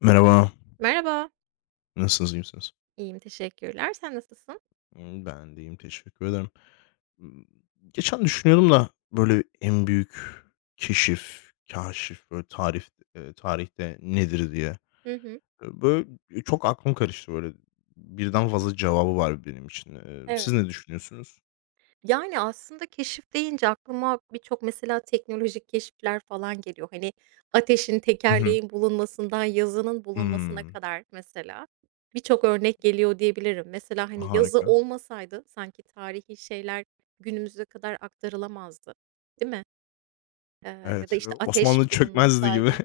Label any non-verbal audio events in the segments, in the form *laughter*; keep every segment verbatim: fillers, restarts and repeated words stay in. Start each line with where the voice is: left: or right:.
left: Merhaba.
right: Merhaba.
left: Nasılsınız, iyi misiniz?
right: İyiyim, teşekkürler. Sen nasılsın?
left: Imm, ben de iyiyim, teşekkür ederim. Imm, geçen düşünüyordum da, böyle, en büyük keşif, kaşif, böyle, tarif eee, tarihte nedir diye.
right: Hı hı.
left: Eee, böyle, e, çok aklım karıştı, böyle. Birden fazla cevabı var benim için. Eee, siz
right: Evet.
left: ne düşünüyorsunuz?
right: Yani, aslında keşif deyince aklıma birçok mesela teknolojik keşifler falan geliyor. Hani, ateşin,
left: Hı hı.
right: tekerleğin bulunmasından yazının bulunmasına
left: Hımm.
right: kadar mesela birçok örnek geliyor diyebilirim. Mesela, hani, yazı
left: Harika.
right: olmasaydı sanki tarihi şeyler günümüze kadar aktarılamazdı, değil mi? Eee, ya da,
left: Evet, eee,
right: işte,
left: Osmanlı
right: ateş
left: çökmezdi gibi,
right: bulunmasaydı.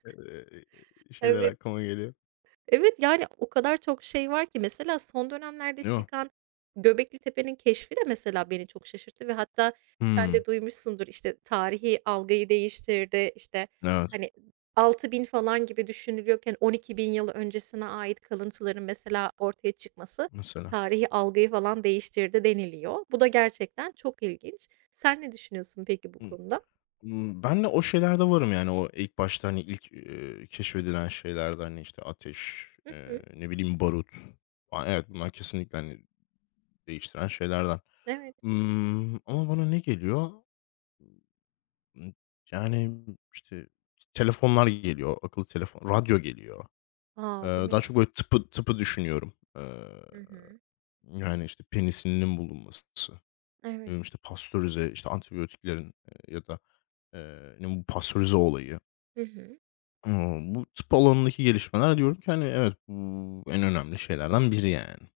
left: *laughs* eee, şeyler
right: Evet.
left: aklıma geliyor.
right: Evet, yani, o kadar çok şey var ki mesela son dönemlerde
left: Değil mi?
right: çıkan Göbekli Tepe'nin keşfi de mesela beni çok şaşırttı ve hatta sen
left: Hımm.
right: de duymuşsundur, işte, tarihi algıyı değiştirdi. İşte
left: Evet,
right: hani, altı bin falan gibi düşünülüyorken on iki bin yıl öncesine ait kalıntıların mesela ortaya çıkması
left: mesela.
right: tarihi algıyı falan değiştirdi deniliyor. Bu da gerçekten çok ilginç. Sen ne düşünüyorsun peki bu konuda?
left: Imm, ben de o şeylerde varım, yani o ilk başta, hani, ilk, eee, keşfedilen şeylerde, hani, işte, ateş,
right: Hı hı.
left: eee, ne bileyim, barut falan. Evet, bunlar kesinlikle, hani, değiştiren şeylerden.
right: Evet.
left: Imm, ama bana ne geliyor? Imm, yani, işte, telefonlar geliyor, akıllı telefon, radyo geliyor.
right: A, değil
left: Eee, daha
right: mi?
left: çok böyle tıpı tıpı düşünüyorum. Eee,
right: Hı hı.
left: yani, işte, penisilinin bulunması, ne bileyim, işte,
right: Evet.
left: pastörize, işte, antibiyotiklerin, eee, ya da, eee, ne bu pastörize olayı.
right: Hı hı.
left: Imm, bu tıp alanındaki gelişmeler diyorum ki, hani, evet, bu en önemli şeylerden biri yani.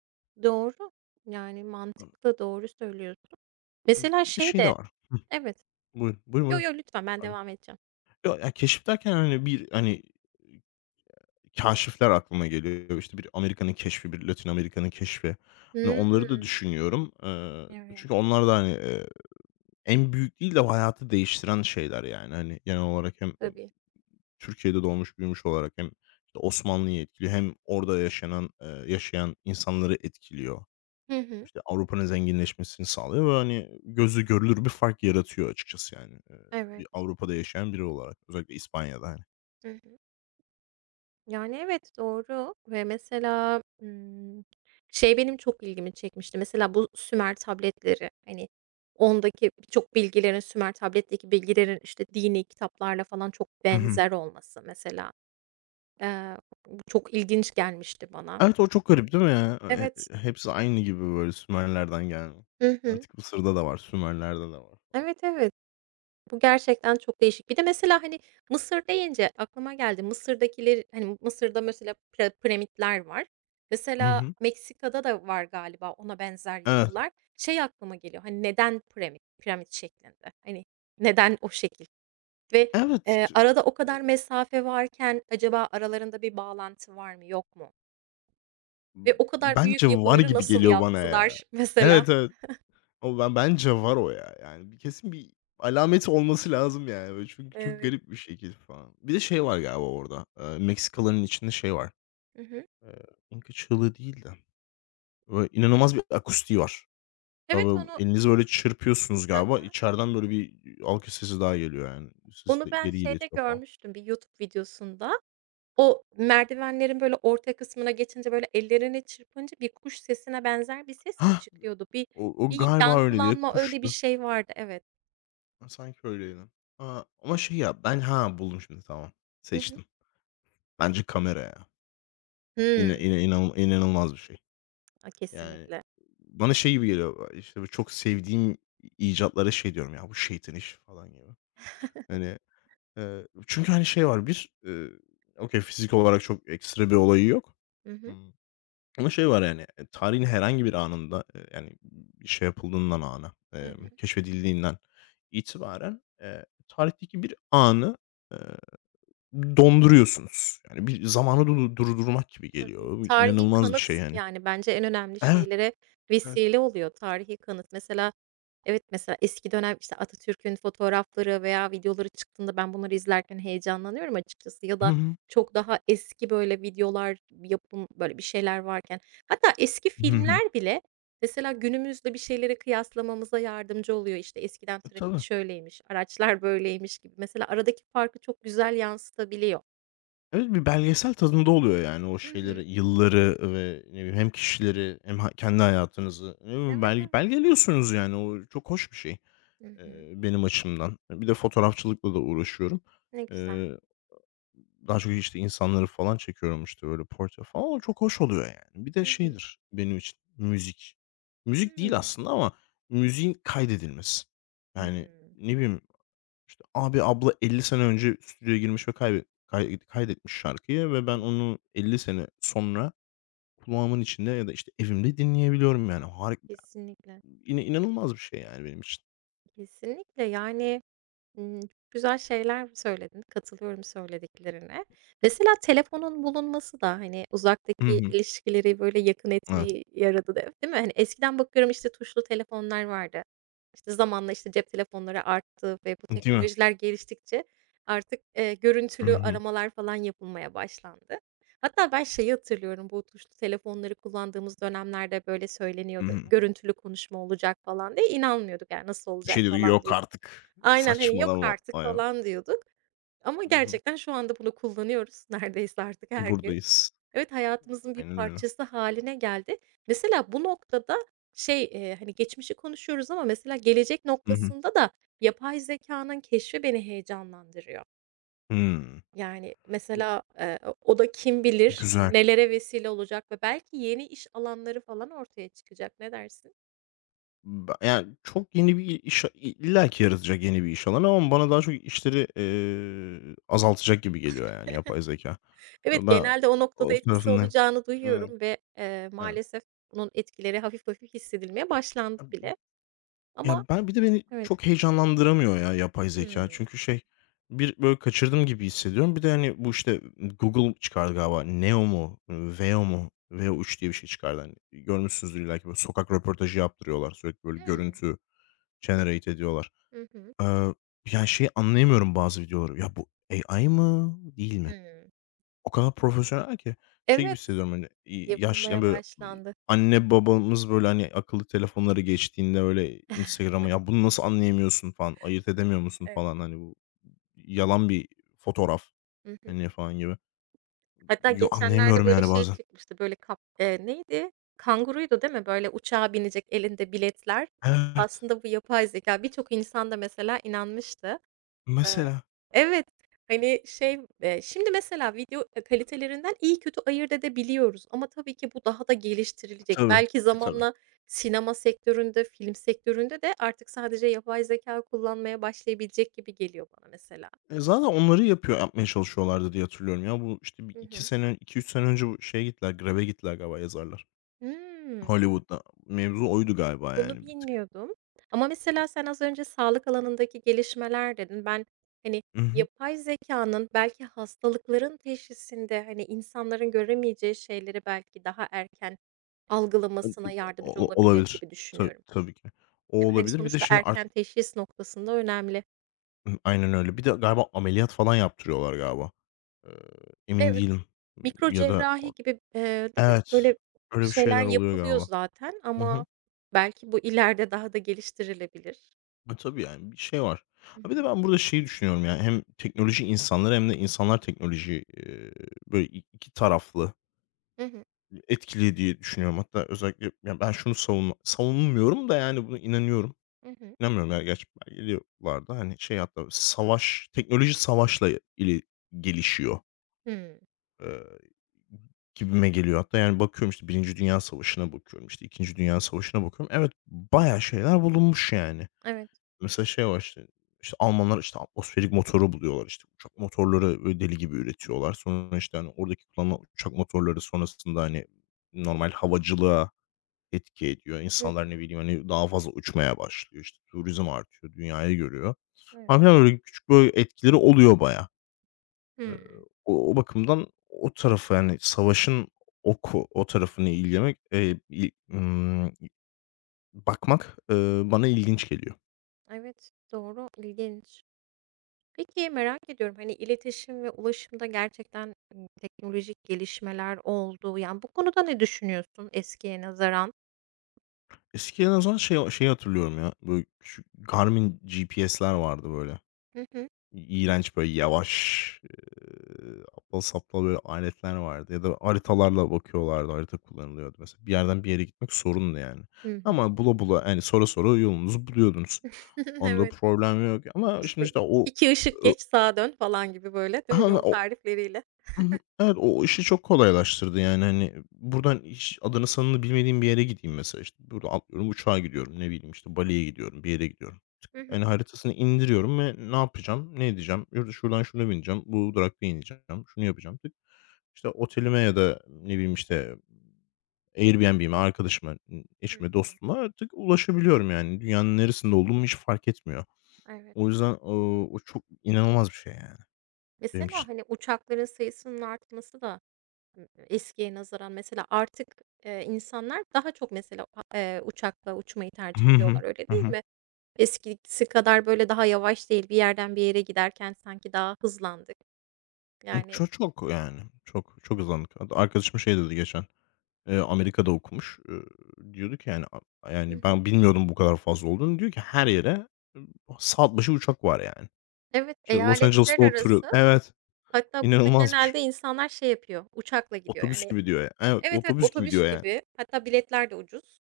right: Doğru. Yani mantıklı, doğru söylüyorsun. Mesela
left: Bir de
right: şey
left: şey de
right: de.
left: var. Hıh,
right: Evet.
left: buyurun, buyurun,
right: Yo,
left: buyurun.
right: yo, lütfen ben
left: Pardon.
right: devam edeceğim.
left: Yo, ya, keşif derken, hani, bir, hani, kaşifler aklıma geliyor. İşte, bir Amerika'nın keşfi, bir Latin Amerika'nın keşfi. Hani, onları da
right: Hımm.
left: düşünüyorum. Eee,
right: Evet,
left: çünkü onlar da, hani, eee, en büyük değil de hayatı değiştiren şeyler yani. Hani, genel olarak hem
right: tabii.
left: Türkiye'de doğmuş büyümüş olarak hem, işte, Osmanlı'yı etkiliyor, hem orada yaşanan, eee, yaşayan insanları etkiliyor.
right: Hı hı.
left: İşte, Avrupa'nın zenginleşmesini sağlıyor ve, hani, gözle görülür bir fark yaratıyor, açıkçası, yani, eee, bir
right: Evet.
left: Avrupa'da yaşayan biri olarak. Özellikle İspanya'da, hani.
right: Hı hı. Yani, evet, doğru ve mesela, ımm, şey benim çok ilgimi çekmişti. Mesela bu Sümer tabletleri, hani, ondaki birçok bilgilerin Sümer tabletteki bilgilerin, işte, dini kitaplarla falan çok
left: Hı hı.
right: benzer olması mesela, eee, bu çok ilginç gelmişti bana.
left: Evet, o çok garip değil mi ya? Eee,
right: Evet.
left: hepsi aynı gibi böyle Sümerlerden gelme.
right: Hı hı.
left: Antik Mısır'da da var, Sümerler'de de var falan.
right: Evet, evet. Bu gerçekten çok değişik. Bir de mesela, hani, Mısır deyince aklıma geldi. Mısır'dakileri, hani, Mısır'da mesela pira piramitler var.
left: Hı
right: Mesela
left: hı.
right: Meksika'da da var galiba ona benzer
left: Evet.
right: yapılar. Şey aklıma geliyor, hani, neden piramit, piramit şeklinde? Hani, neden o şekil? Ve,
left: Evet.
right: eee, arada o
left: e,
right: kadar mesafe varken acaba aralarında bir bağlantı var mı, yok mu? Ve o kadar büyük
left: Bence var
right: yapıları
left: gibi
right: nasıl
left: geliyor bana ya.
right: yaptılar *laughs* mesela?
left: Evet, evet. Ama ben bence var o ya. Yani bir kesin bir alameti olması lazım yani, böyle, çünkü çok
right: Evet.
left: garip bir şekil falan. Bir de şey var galiba orada, eee, Meksikalıların içinde şey var,
right: Hı hı.
left: eee, Inca çığlığı değil de böyle inanılmaz bir akustiği var. Ya,
right: Evet,
left: böyle
right: onu.
left: elinizi böyle çırpıyorsunuz
right: Hı
left: galiba,
right: hı.
left: içeriden böyle bir alkış sesi daha geliyor yani. Sesi
right: Onu
left: de
right: ben
left: geri
right: şeyde
left: iletiyor falan.
right: görmüştüm, bir YouTube videosunda. O merdivenlerin böyle orta kısmına geçince, böyle, ellerini çırpınca bir kuş sesine benzer bir ses mi
left: Hah!
right: çıkıyordu? Bir
left: O o
right: bir
left: galiba öyle diye
right: yankılanma, öyle bir
left: kuştu.
right: şey vardı, evet.
left: Ha, sanki öyleydi. Ha, ama şey ya ben. Ha, buldum şimdi, tamam.
right: Hı hı.
left: Seçtim. Bence kamera ya. İna
right: Hımm.
left: ina inan inanılmaz bir şey.
right: A,
left: Yani,
right: kesinlikle.
left: bana şey gibi geliyor, eee, işte, böyle çok sevdiğim icatlara şey diyorum, "Ya, bu şeytan işi." falan gibi. Hani, eee, çünkü, hani, şey var bir, eee, okay, fizik olarak çok ekstra bir olayı yok.
right: Hı hı.
left: Hımm, ama şey var, yani, eee, tarihin herhangi bir anında, eee, yani, bir şey yapıldığından ana,
right: Hı
left: emm,
right: hı.
left: keşfedildiğinden itibaren, eee, tarihteki bir anı, eee, donduruyorsunuz. Yani, bir zamanı du durdurmak gibi
right: Tabii.
left: geliyor. Bu
right: Tarihi
left: inanılmaz bir şey,
right: kanıt,
left: yani.
right: yani, bence en önemli
left: Evet,
right: şeylere
left: evet.
right: vesile oluyor tarihi kanıt. Mesela. Evet, mesela eski dönem, işte, Atatürk'ün fotoğrafları veya videoları çıktığında ben bunları izlerken heyecanlanıyorum açıkçası ya
left: Hı
right: da
left: hı.
right: çok daha eski, böyle, videolar, yapım, böyle, bir şeyler varken hatta eski
left: Hı hı.
right: filmler bile mesela günümüzle bir şeyleri kıyaslamamıza yardımcı oluyor. İşte, eskiden
left: E,
right: trafik
left: tabii.
right: şöyleymiş, araçlar böyleymiş gibi mesela aradaki farkı çok güzel yansıtabiliyor.
left: Evet, bir belgesel tadında oluyor yani, o
right: Hı hı.
left: şeyleri, yılları ve ne bileyim, hem kişileri hem ha kendi hayatınızı, ne bileyim,
right: Evet,
left: bel
right: evet.
left: belgeliyorsunuz, yani o çok hoş bir şey,
right: Hı hı.
left: eee, benim açımdan. Bir de fotoğrafçılıkla da uğraşıyorum.
right: Ne güzel.
left: Eee, daha çok, işte, insanları falan çekiyorum, işte böyle portre falan, o çok hoş oluyor yani. Bir de
right: Hı hı.
left: şeydir benim için müzik. Müzik değil
right: Hımm.
left: aslında, ama müziğin kaydedilmesi. Yani,
right: Hımm.
left: ne bileyim, işte, abi, abla elli sene önce stüdyoya girmiş ve kaybet kay kaydetmiş şarkıyı ve ben
right: Evet.
left: onu elli sene sonra kulağımın içinde ya da, işte, evimde dinleyebiliyorum yani. Harik
right: Kesinlikle.
left: yine inanılmaz bir şey yani benim için.
right: Kesinlikle, yani. Imm, güzel şeyler söyledin, katılıyorum söylediklerine. Mesela telefonun bulunması da, hani,
left: Hı
right: uzaktaki
left: hı.
right: ilişkileri, böyle, yakın
left: Evet.
right: etmeyi yaradı de değil mi? Hani, eskiden bakıyorum, işte, tuşlu telefonlar vardı. İşte, zamanla, işte, cep telefonları arttı ve bu
left: Değil mi?
right: teknolojiler geliştikçe artık, eee,
left: Hı
right: görüntülü
left: hı.
right: aramalar falan yapılmaya başlandı. Hatta ben şeyi hatırlıyorum, bu tuşlu telefonları kullandığımız dönemlerde, böyle,
left: Hı
right: söyleniyordu,
left: hı.
right: görüntülü konuşma olacak falan diye. İnanmıyorduk yani, nasıl
left: Bir
right: olacak
left: şey diyor,
right: falan
left: "Yok
right: diyorduk.
left: artık,
right: Aynen, hani, "Yok
left: saçmalama."
right: artık."
left: ya.
right: falan diyorduk ama
left: Hı hı.
right: gerçekten şu anda bunu kullanıyoruz *laughs* neredeyse artık her gün.
left: Buradayız.
right: Evet, hayatımızın bir
left: Aynen öyle.
right: parçası haline geldi. Mesela bu noktada şey, eee, hani, geçmişi konuşuyoruz ama mesela gelecek
left: Hı hı.
right: noktasında da yapay zeka'nın keşfi beni heyecanlandırıyor.
left: Hımm.
right: Yani, mesela, eee, o da kim bilir
left: Güzel.
right: nelere vesile olacak ve belki yeni iş alanları falan ortaya çıkacak. Ne dersin?
left: Ba yani, çok yeni bir iş illaki yaratacak, yeni bir iş alanı, ama bana daha çok işleri, eee, azaltacak gibi geliyor, yani yapay zeka.
right: Evet,
left: Ben
right: genelde o noktada
left: o
right: etkisi
left: tarafındayım.
right: olacağını
left: Evet,
right: duyuyorum ve, eee,
left: evet.
right: maalesef bunun etkileri hafif hafif hissedilmeye başlandı bile ama.
left: Ya, ben bir de beni
right: Evet.
left: çok heyecanlandıramıyor ya yapay zeka.
right: Hımm.
left: Çünkü şey, bir böyle kaçırdım gibi hissediyorum. Bir de, hani, bu işte Google çıkardı galiba. Neo mu, Veo mu, Veo üç diye bir şey çıkardı. Hani, görmüşsünüzdür illaki. Böyle sokak röportajı yaptırıyorlar. Sürekli böyle
right: Hımm.
left: görüntü generate ediyorlar.
right: Hı hı.
left: Eee, ya, şeyi anlayamıyorum bazı videoları. Ya, bu A I mı, değil mi?
right: Hımm.
left: O kadar profesyonel ki şey gibi
right: Evet,
left: hissediyorum, hani, iii, yaş yani,
right: yapılmaya
left: böyle, ımm,
right: başlandı.
left: anne babamız, böyle, hani, akıllı telefonları geçtiğinde, öyle,
right: *laughs*
left: Instagram'a, "Ya, bunu nasıl anlayamıyorsun?" falan, "Ayırt edemiyor musun?"
right: Evet.
left: falan, hani, bu yalan bir fotoğraf,
right: Hı hı.
left: hani, falan gibi.
right: Hatta
left: Yo,
right: geçenlerde,
left: anlayamıyorum,
right: böyle,
left: yani,
right: şey
left: bazen.
right: çıkmıştı, böyle, kap eee, neydi? Kanguruydu değil mi? Böyle, uçağa binecek, elinde biletler.
left: Evet,
right: Aslında bu yapay zeka. Birçok insan da mesela inanmıştı. Eee,
left: mesela.
right: evet, hani, şey, eee, şimdi mesela video, kalitelerinden iyi kötü ayırt edebiliyoruz ama tabii ki bu daha da geliştirilecek.
left: Tabii,
right: Belki
left: e, tabii.
right: zamanla sinema sektöründe, film sektöründe de artık sadece yapay zekâ kullanmaya başlayabilecek gibi geliyor bana mesela.
left: E, zaten onları yapıyor yapmaya çalışıyorlardı diye hatırlıyorum ya. Bu, işte, bir
right: Hı
left: iki
right: hı.
left: sene iki üç sene önce bu şeye gittiler, greve gittiler galiba yazarlar.
right: Hıı.
left: Hollywood'da. Mevzu oydu galiba
right: Bunu
left: yani bir tık.
right: bilmiyordum ama mesela sen az önce sağlık alanındaki gelişmeler dedin. Ben, hani,
left: I hı.
right: yapay zekanın belki hastalıkların teşhisinde, hani, insanların göremeyeceği şeyleri belki daha erken algılamasına yardımcı
left: O
right: olabilir
left: olabilir.
right: gibi
left: Tabii,
right: düşünüyorum,
left: tabii ki. O
right: değil mi? Hani,
left: olabilir. Bir de
right: sonuçta
left: şey
right: erken
left: artık
right: teşhis noktasında önemli.
left: aynen öyle. Bir de galiba ameliyat falan yaptırıyorlar galiba. Eee, emin
right: Evet,
left: değilim.
right: mikro
left: Ya da
right: cerrahi gibi, eee, değil mi?
left: evet,
right: Böyle
left: öyle bir
right: şeyler
left: şeyler oluyor
right: yapılıyor
left: galiba.
right: zaten
left: Hı hı.
right: ama belki bu ileride daha da geliştirilebilir.
left: E, tabii yani bir şey var.
right: Hı
left: Ha, bir de
right: hı.
left: ben burada şeyi düşünüyorum, yani hem teknoloji insanları hem de insanlar teknoloji, eee, böyle i iki taraflı
right: Hı hı.
left: etkili diye düşünüyorum. Hatta özellikle ya ben şunu savunma savunmuyorum da, yani bunu inanıyorum.
right: Hı hı.
left: İnanmıyorum ya gerçekten belgeliyorlardı. Hani, şey, hatta savaş, teknoloji savaşla ili gelişiyor,
right: Hımm.
left: eee, gibime geliyor. Hatta yani bakıyorum, işte Birinci Dünya Savaşı'na bakıyorum, işte İkinci Dünya Savaşı'na bakıyorum. Evet, bayağı şeyler bulunmuş yani.
right: Evet.
left: Mesela şey var işte, işte Almanlar işte atmosferik motoru buluyorlar, işte uçak motorları böyle deli gibi üretiyorlar. Sonra işte hani oradaki kullanılan uçak motorları sonrasında hani normal havacılığa etki ediyor.
right: Hı
left: İnsanlar ne
right: hı.
left: bileyim, hani, daha fazla uçmaya başlıyor, işte, turizm artıyor, dünyayı görüyor
right: Evet.
left: falan filan. Öyle küçük böyle etkileri oluyor baya. Eee,
right: Hımm.
left: o o bakımdan o tarafı, yani, savaşın o o tarafını incelemek, eee, i ımm, bakmak,
right: Hı
left: eee,
right: hı.
left: bana ilginç geliyor.
right: Evet, doğru, ilginç. Peki, merak ediyorum, hani, iletişim ve ulaşımda gerçekten, ımm, teknolojik gelişmeler oldu. Yani, bu konuda ne düşünüyorsun eskiye nazaran?
left: Eskiden o zaman şey şeyi hatırlıyorum ya, böyle küçük Garmin G P S'ler vardı böyle.
right: Hı hı.
left: İ böyle, yavaş, eee, aptal saptal, böyle, aletler vardı ya da haritalarla bakıyorlardı. Harita kullanılıyordu mesela. Bir yerden bir yere gitmek sorundu yani.
right: Hı hı.
left: Ama bula bula, yani sora sora yolunuzu buluyordunuz.
right: *laughs*
left: Onda
right: Evet,
left: problem yok ama şimdi,
right: işte,
left: işte, o
right: iki ışık geç sağa dön falan gibi, böyle, değil mi? Yol
left: *clears throat*
right: tarifleriyle.
left: Hı hı. Evet, o o işi çok kolaylaştırdı, yani, hani, buradan hiç adını sanını bilmediğim bir yere gideyim mesela, işte, burada atlıyorum uçağa gidiyorum, ne bileyim, işte, Bali'ye gidiyorum, bir yere gidiyorum.
right: Hı
left: Yani,
right: hı.
left: haritasını indiriyorum ve ne yapacağım, ne edeceğim, yurda şuradan şuna bineceğim, bu durakta ineceğim, şunu yapacağım. Tık, işte, otelime ya da ne bileyim, işte, Airbnb'me, arkadaşıma,
right: Hı
left: eşime,
right: hı.
left: dostuma artık ulaşabiliyorum, yani. Dünyanın neresinde olduğum hiç fark etmiyor.
right: Evet.
left: O yüzden, ooo, o çok inanılmaz bir şey, yani, benim
right: Mesela,
left: için.
right: hani, uçakların sayısının artması da eskiye nazaran mesela artık, eee, insanlar daha çok mesela, a uçakla uçmayı tercih
left: Hı hı.
right: ediyorlar, öyle
left: Hı
right: değil
left: hı.
right: mi? Eskisi kadar böyle daha yavaş değil, bir yerden bir yere giderken sanki daha hızlandık. Yani.
left: Çok çok yani, çok, çok uzandık. Hatta arkadaşım şey dedi geçen, eee, Amerika'da okumuş. Eee, diyordu ki yani, a
right: Hı
left: yani,
right: hı.
left: "Ben bilmiyordum bu kadar fazla olduğunu." Diyor ki, "Her yere, ımm, saat başı uçak var yani."
right: Evet,
left: İşte, Los
right: eyaletler
left: Angeles'ta oturuyor.
right: arası
left: Evet,
right: hatta burada
left: inanılmazmış.
right: genelde insanlar şey yapıyor, uçakla gidiyor.
left: "Otobüs
right: Yani.
left: gibi." diyor ya. Evet,
right: Evet, evet,
left: "Otobüs gibi."
right: otobüs
left: diyor yani.
right: gibi hatta biletler de ucuz.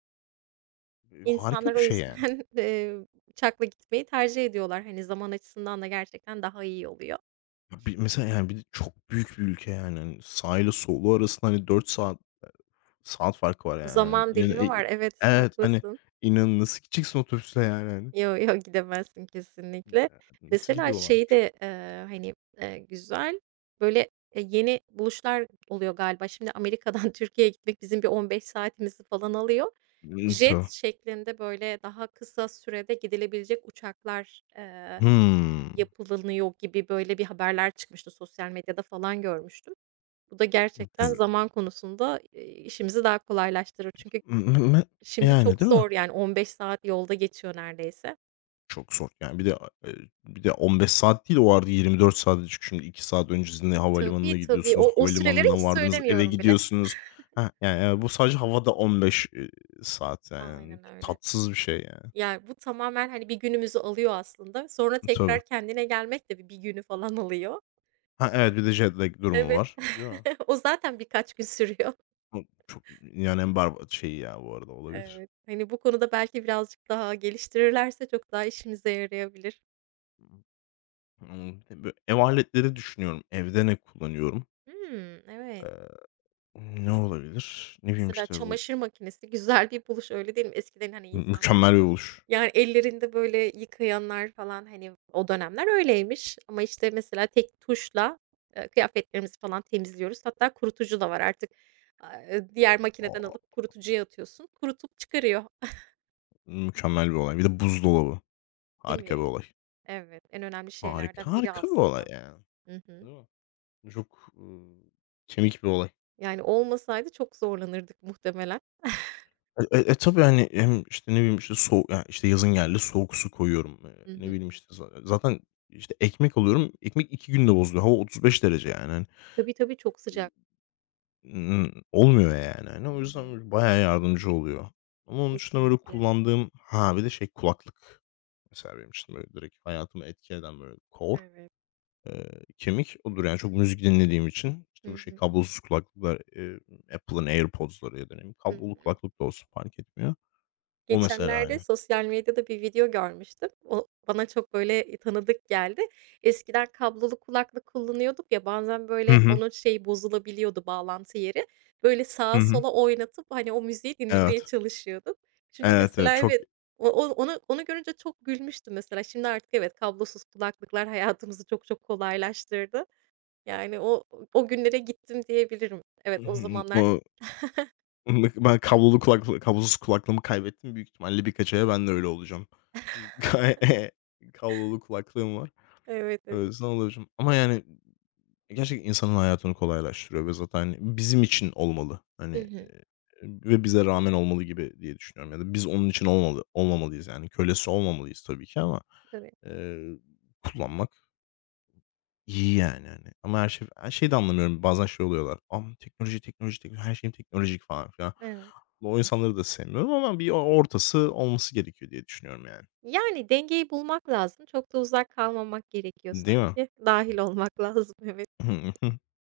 left: Eee, harika
right: İnsanlar
left: bir
right: o
left: şey yani.
right: yüzden, *laughs* eee, uçakla gitmeyi tercih ediyorlar. Hani, zaman açısından da gerçekten daha iyi oluyor.
left: Ya, bir mesela yani bir de çok büyük bir ülke yani. Hani, sahile solu arasında, hani, dört saat saat farkı var yani. Hani,
right: Zaman
left: inan
right: dilimi
left: e
right: var. Evet,
left: evet, hani,
right: haklısın.
left: inan nasıl gideceksin otobüsle yani, hani?
right: Yo, yo, gidemezsin kesinlikle.
left: Nasıl
right: Mesela şey
left: gidiyorlar.
right: de, eee, hani, eee, güzel, böyle, eee, yeni buluşlar oluyor galiba. Şimdi Amerika'dan *laughs* Türkiye'ye gitmek bizim bir on beş saatimizi falan alıyor.
left: Imm, ta
right: Jet şeklinde, böyle, daha kısa sürede gidilebilecek uçaklar, eee,
left: Hımm.
right: yapılınıyor gibi, böyle, bir haberler çıkmıştı. Sosyal medyada falan görmüştüm. Bu da gerçekten
left: Güzel.
right: zaman konusunda, eee, işimizi daha kolaylaştırır. Çünkü
left: *unintelligible*
right: şimdi
left: Yani,
right: çok
left: değil mi?
right: zor, yani, on beş saat yolda geçiyor neredeyse.
left: Çok zor. Yani, bir de, eee, bir de on beş saat değil, o arada yirmi dört saate, çünkü şimdi iki saat öncesinde
right: Tabii,
left: havalimanına
right: tabii.
left: gidiyorsunuz.
right: O o süreleri hiç
left: Havalimanından vardınız, eve
right: söylemiyorum bile.
left: gidiyorsunuz. Hah, yani, eee, bu sadece havada on beş, eee, saat yani.
right: Aynen öyle.
left: Tatsız bir şey yani.
right: Yani, bu tamamen, hani, bir günümüzü alıyor aslında. Sonra
left: Tabii.
right: tekrar kendine gelmek de bir bir günü falan alıyor.
left: Ha, evet, bir de jet lag durumu
right: Evet.
left: var, değil mi?
right: *laughs* O zaten birkaç gün sürüyor. *laughs*
left: O çok dünyanın en berbat şeyi ya bu arada olabilir.
right: Evet. Hani, bu konuda belki birazcık daha geliştirirlerse çok daha işimize yarayabilir.
left: Imm, bir de ev aletleri düşünüyorum. Evde ne kullanıyorum?
right: Hımm, evet.
left: Eee ne olabilir? Ne bileyim,
right: Mesela
left: işte, bu
right: çamaşır makinesi güzel bir buluş, öyle değil mi? Eskiden, hani,
left: mü
right: insanlar.
left: mükemmel bir buluş.
right: Yani, ellerinde, böyle, yıkayanlar falan, hani, o dönemler öyleymiş ama, işte, mesela tek tuşla, eee, kıyafetlerimizi falan temizliyoruz. Hatta kurutucu da var artık. Aaa, eee, diğer
left: A,
right: makineden alıp kurutucuya atıyorsun. Kurutup çıkarıyor,
left: mükemmel bir olay. Bir de buzdolabı.
right: *laughs* değil
left: Harika bir
right: mi?
left: olay.
right: Evet, en önemli
left: Harika,
right: şeylerden biri
left: harika bir olay
right: aslında.
left: yani.
right: Hı hı.
left: Değil mi? Çok, ııı, kemik bir olay.
right: Yani, olmasaydı çok zorlanırdık muhtemelen. *laughs*
left: E e e, tabii, hani, hem, işte, ne bileyim, işte, so ya, işte, yazın geldi, soğuk su koyuyorum. Eee,
right: Hı
left: ne
right: hı.
left: bileyim, işte, za zaten, işte, ekmek alıyorum. Ekmek iki günde bozuluyor. Hava otuz beş derece yani,
right: Tabii, tabii, çok
left: hani.
right: sıcak.
left: Imm, olmuyor yani, hani,
right: Hı
left: o yüzden
right: hı.
left: böyle bayağı yardımcı oluyor. Ama onun dışında böyle
right: Kesinlikle.
left: kullandığım. Ha, bir de şey kulaklık mesela benim için böyle direkt hayatımı etki eden, böyle kor,
right: Evet.
left: eee, kemik odur yani, çok müzik dinlediğim için. İşte
right: Hı
left: bu şey
right: hı.
left: kablosuz kulaklıklar, eee, Apple'ın AirPods'ları ya da ne bileyim,
right: Hı.
left: kablolu kulaklık da olsun fark etmiyor. O mesela hani.
right: Geçenlerde sosyal medyada bir video görmüştüm. O bana çok, böyle, tanıdık geldi. Eskiden kablolu kulaklık kullanıyorduk ya, bazen,
left: Hı
right: böyle,
left: hı.
right: onun şeyi bozulabiliyordu, bağlantı yeri. Böyle, sağa
left: Hı hı.
right: sola oynatıp, hani, o müziği dinlemeye
left: Evet.
right: çalışıyordum. Şimdi
left: Evet, evet.
right: mesela
left: Çok.
right: evet, o o onu onu görünce çok gülmüştüm mesela. Şimdi artık evet, kablosuz kulaklıklar hayatımızı çok çok kolaylaştırdı. Yani o o günlere gittim diyebilirim. Evet,
left: Hı
right: o
left: hı.
right: zamanlar.
left: O Mık Ben kablolu kulaklı kablosuz kulaklığımı kaybettim. Büyük ihtimalle birkaç aya ben de öyle olacağım. Bir ka. *laughs* Kablolu kulaklığım var.
right: Evet,
left: O
right: evet.
left: yüzden olacağım. Ama yani gerçekten insanın hayatını kolaylaştırıyor ve zaten hani bizim için olmalı. Hani,
right: Hı hı.
left: eee, ve bize rağmen olmalı gibi diye düşünüyorum, ya da biz onun için olmalı olmamalıyız, yani kölesi olmamalıyız tabii ki ama,
right: Tabii.
left: eee, kullanmak. İyi yani, hani, ama her şey her şeyi de anlamıyorum. Bazen şey oluyorlar, am "teknoloji, teknoloji, teknoloji, her şeyim teknolojik." falan filan.
right: Evet.
left: O insanları da sevmiyorum, ama bir o ortası olması gerekiyor diye düşünüyorum yani.
right: Yani dengeyi bulmak lazım. Çok da uzak kalmamak gerekiyor
left: Değil
right: sanki. Dâhil olmak *laughs* lazım, evet.
left: mi? *laughs*